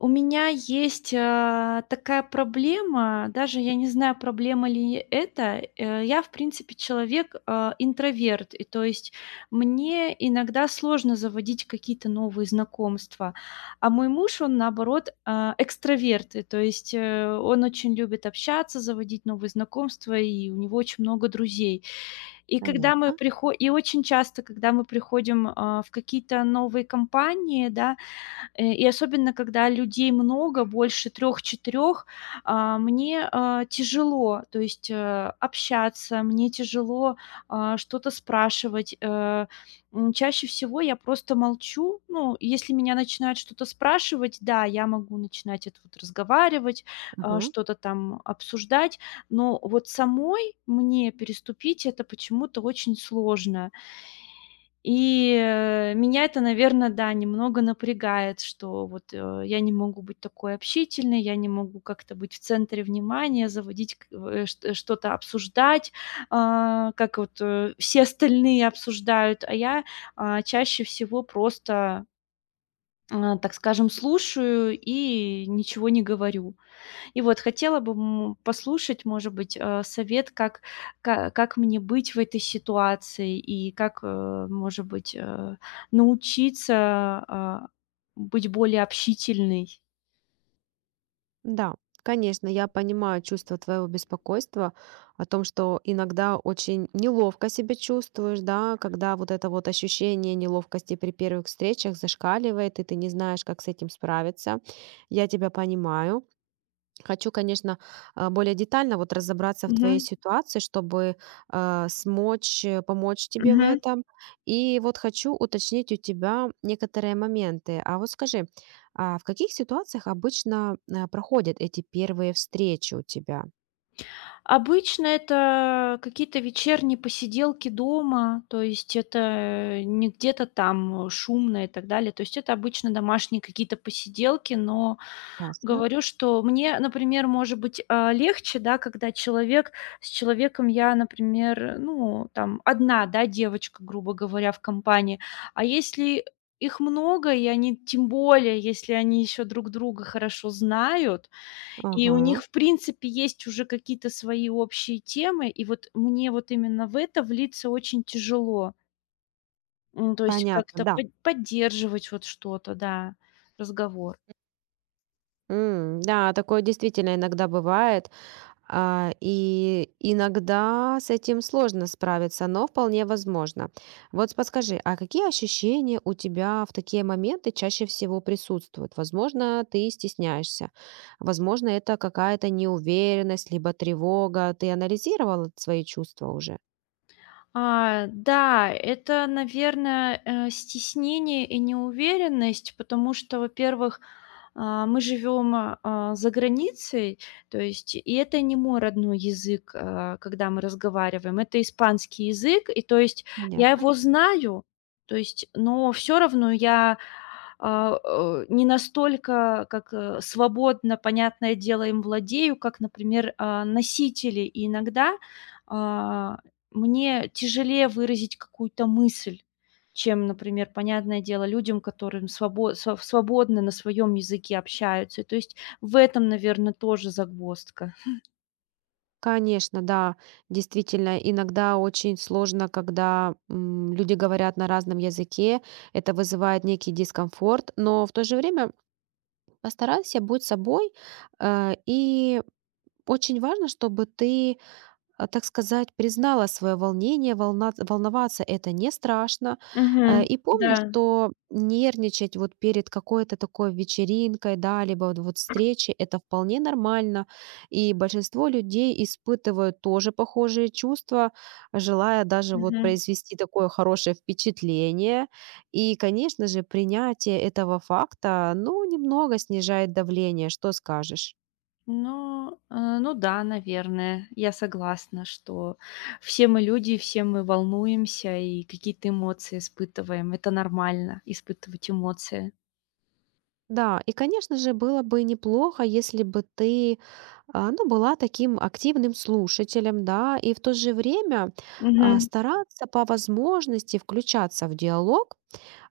У меня есть, такая проблема, даже я не знаю, проблема ли это. Я, в принципе, человек, интроверт, и то есть мне иногда сложно заводить какие-то новые знакомства. А мой муж, он, наоборот, экстраверт, и то есть, он очень любит общаться, заводить новые знакомства, и у него очень много друзей. И когда мы Понятно. прихо и очень часто, когда мы приходим, в какие-то новые компании, да. И особенно, когда людей много, больше 3-4, мне, тяжело, то есть, общаться, мне тяжело, что-то спрашивать. Чаще всего я просто молчу. Ну, если меня начинают что-то спрашивать, да, я могу начинать это вот разговаривать, Ага. что-то там обсуждать, но вот самой мне переступить это почему-то очень сложно. И, меня это, наверное, да, немного напрягает, что вот, я не могу быть такой общительной, я не могу как-то быть в центре внимания, заводить к э, чт что-то обсуждать, как вот, все остальные обсуждают, а я, чаще всего просто, так скажем, слушаю и ничего не говорю. И вот хотела бы, послушать, может быть, совет, как мне быть в этой ситуации и как, может быть, научиться, а, быть более общительной. Да, конечно, я понимаю чувство твоего беспокойства о том, что иногда очень неловко себя чувствуешь, да, когда вот это вот ощущение неловкости при первых встречах зашкаливает, и ты не знаешь, как с этим справиться. Я тебя понимаю. Хочу, конечно, более детально вот разобраться в твоей Мгм. ситуации, чтобы смочь помочь тебе в Мгм. этом. И вот хочу уточнить у тебя некоторые моменты. А вот скажи, в каких ситуациях обычно проходят эти первые встречи у тебя? Обычно это какие-то вечерние посиделки дома, то есть это не где-то там шумно и так далее. То есть это обычно домашние какие-то посиделки, но Ясно. говорю, что мне, например, может быть, легче, да, когда человек с человеком я, например, ну, там, одна, да, девочка, грубо говоря, в компании. А если их много, и они, тем более, если они еще друг друга хорошо знают, и у них, Ага. в принципе, есть уже какие-то свои общие темы, и вот мне вот именно в это влиться очень тяжело. То есть Понятно, как-то да. поддерживать вот что-то, да, разговор. Да, такое действительно иногда бывает. И иногда с этим сложно справиться, но вполне возможно. Вот подскажи, а какие ощущения у тебя в такие моменты чаще всего присутствуют? Возможно, ты стесняешься. Возможно, это какая-то неуверенность, либо тревога. Ты анализировала свои чувства уже? Да, это, наверное, стеснение и неуверенность, потому что, во-первых, мы живем, за границей, то есть и это не мой родной язык, когда мы разговариваем, это испанский язык, и то есть я Понятно. его знаю, то есть, но все равно я, а, не настолько, как, свободно, понятное дело, им владею, как, например, носители. И иногда, а, мне тяжелее выразить какую-то мысль, чем, например, понятное дело, людям, которым свободно на своем языке общаются. То есть в этом, наверное, тоже загвоздка. Конечно, да, действительно, иногда очень сложно, когда люди говорят на разном языке, это вызывает некий дискомфорт, но в то же время постарайся быть собой. И очень важно, чтобы ты так сказать, признала свое волнение. Волноваться — это не страшно. Э, Мгм. И помни, Да. что нервничать вот перед какой-то такой вечеринкой, да, либо вот встречей, это вполне нормально. И большинство людей испытывают тоже похожие чувства, желая даже вот Мгм. произвести такое хорошее впечатление. И, конечно же, принятие этого факта, ну, немного снижает давление, что скажешь. Ну, ну да, наверное. Я согласна, что все мы люди, все мы волнуемся и какие-то эмоции испытываем. Это нормально — испытывать эмоции. Да, и, конечно же, было бы неплохо, если бы ты ну, была таким активным слушателем, да, и в то же время Мгм. стараться по возможности включаться в диалог,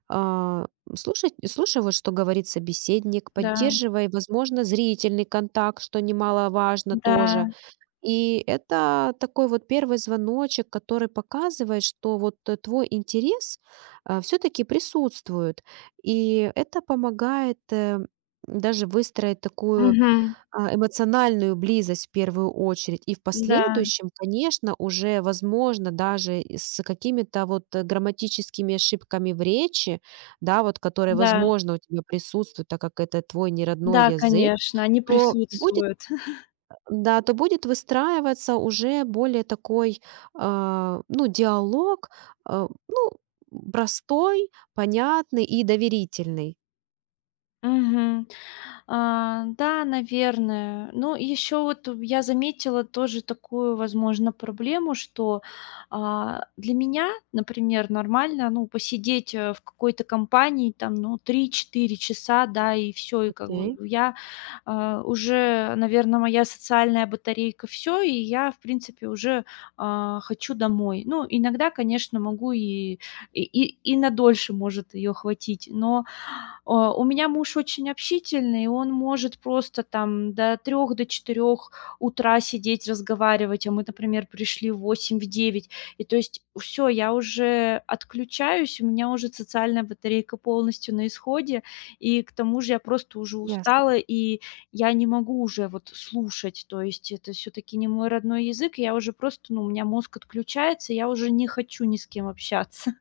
а, слушать, слушай, вот что говорит собеседник, Да, поддерживай, возможно, зрительный контакт, что немаловажно да. тоже. И это такой вот первый звоночек, который показывает, что вот твой интерес все-таки присутствует. И это помогает даже выстроить такую Мгм. Эмоциональную близость в первую очередь. И в Да, последующем, конечно, уже, возможно, даже и с какими-то вот, грамматическими ошибками в речи, да, вот которые, да. возможно, у тебя присутствуют, так как это твой неродной Да, язык, конечно, они то будет, присутствуют. да, то будет выстраиваться уже более такой, ну, диалог, а, ну, простой, понятный и доверительный. Мгм. Да, наверное. Ну, еще вот я заметила тоже такую, возможно, проблему, что, для меня, например, нормально, ну, посидеть, в какой-то компании там, ну, 3-4 часа, да, и все. И как бы Окей, я, уже, наверное, моя социальная батарейка все, и я, в принципе, уже, хочу домой. Ну, иногда, конечно, могу и на дольше может ее хватить, но, у меня муж очень общительный, и он может просто там до 3, до 4 утра сидеть, разговаривать, а мы, например, пришли в 8, в 9. И то есть все, я уже отключаюсь, у меня уже социальная батарейка полностью на исходе, и к тому же я просто уже ясно. устала, и я не могу уже вот слушать. То есть это все таки не мой родной язык, я уже просто, ну, у меня мозг отключается, я уже не хочу ни с кем общаться.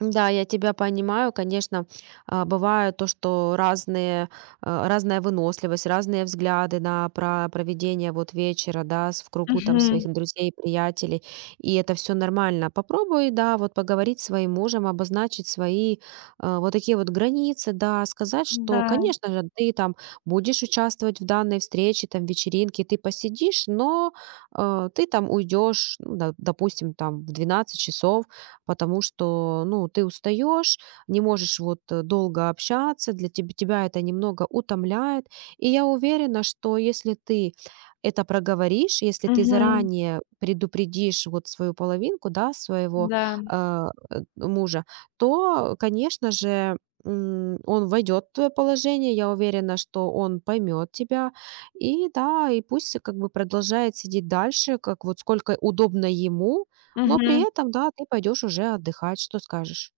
Да, я тебя понимаю, конечно, бывает то, что разная выносливость, разные взгляды на проведение вот вечера, да, в кругу там своих Мгм. друзей, приятелей, и это все нормально. Попробуй, да, вот поговорить с своим мужем, обозначить свои вот такие вот границы, да, сказать, что, Да. конечно же, ты там будешь участвовать в данной встрече, там, вечеринке, ты посидишь, но ты там уйдешь, ну, допустим, там в 12 часов, потому что, ну, ты устаешь, не можешь вот долго общаться, тебя это немного утомляет. И я уверена, что если ты это проговоришь, если ты Мгм. заранее предупредишь вот свою половинку, да, своего Да. Мужа, то, конечно же, он войдет в твое положение, я уверена, что он поймет тебя, и да, и пусть как бы продолжает сидеть дальше, как вот сколько удобно ему, но при Мгм. этом, да, ты пойдешь уже отдыхать, что скажешь?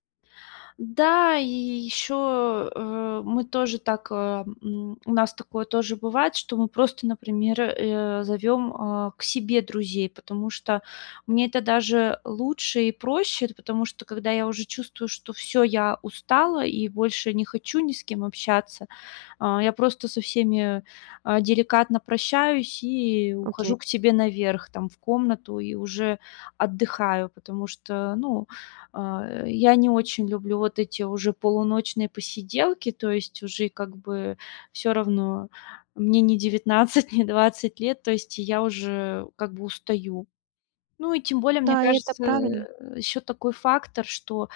Да, и еще, мы тоже так, у нас такое тоже бывает, что мы просто, например, зовем, к себе друзей, потому что мне это даже лучше и проще, потому что когда я уже чувствую, что все, я устала и больше не хочу ни с кем общаться, я просто со всеми, деликатно прощаюсь и Окей. ухожу к себе наверх, там, в комнату и уже отдыхаю, потому что, ну. Я не очень люблю вот эти уже полуночные посиделки, то есть уже как бы все равно мне не 19, не 20 лет, то есть я уже как бы устаю. Ну и тем более, мне Да, и это кажется, правильно. еще такой фактор, что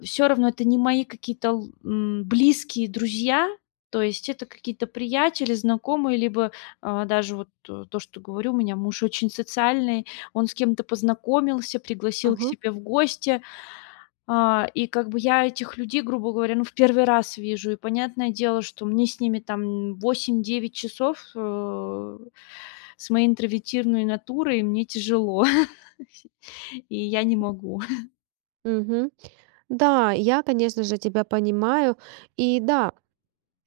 все равно это не мои какие-то близкие друзья, то есть это какие-то приятели, знакомые, либо, даже вот то, что говорю, у меня муж очень социальный, он с кем-то познакомился, пригласил к Мгм, себе в гости, и как бы я этих людей, грубо говоря, ну, в первый раз вижу. И понятное дело, что мне с ними там 8-9 часов, с моей интровертивной натурой мне тяжело, и я не могу. мгм. Да, я, конечно же, тебя понимаю. И да,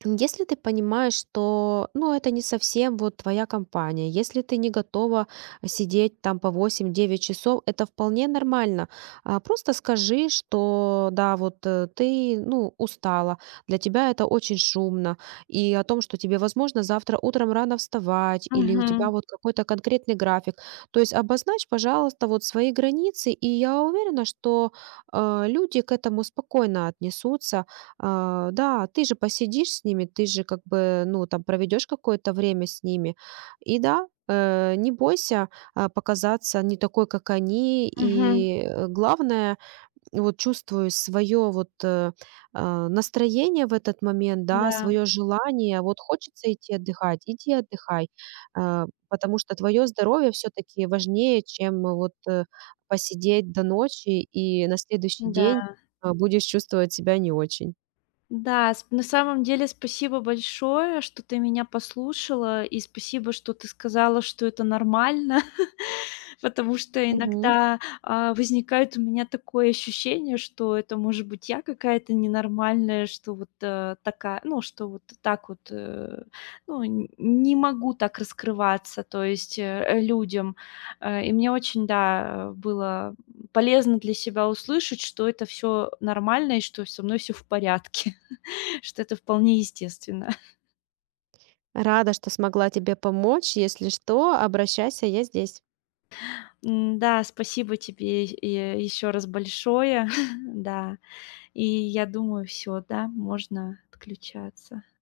если ты понимаешь, что, ну, это не совсем вот твоя компания, если ты не готова сидеть там по 8-9 часов, это вполне нормально. Просто скажи, что, да, вот ты, ну, устала, для тебя это очень шумно, и о том, что тебе, возможно, завтра утром рано вставать, или у тебя Мгм. вот какой-то конкретный график. То есть обозначь, пожалуйста, вот свои границы, и я уверена, что люди к этому спокойно отнесутся, да, ты же посидишь с ними, ты же как бы, ну, там проведешь какое-то время с ними. И да, не бойся показаться не такой, как они. Мгм. И главное, вот чувствуй свое вот настроение в этот момент, да, Да, свое желание. Вот хочется идти отдыхать, иди отдыхай, потому что твое здоровье все-таки важнее, чем вот посидеть до ночи и на следующий да. день будешь чувствовать себя не очень. Да, с на самом деле спасибо большое, что ты меня послушала, и спасибо, что ты сказала, что это нормально. Потому что Мгм. иногда, возникает у меня такое ощущение, что это может быть я какая-то ненормальная, что вот, такая, ну, что вот так вот, ну, н не могу так раскрываться, то есть, людям. И мне очень, да, было полезно для себя услышать, что это все нормально и что со мной все в порядке, что это вполне естественно. Рада, что смогла тебе помочь. Если что, обращайся, я здесь. Да, спасибо тебе еще раз большое. Да. И я думаю, все, да, можно отключаться.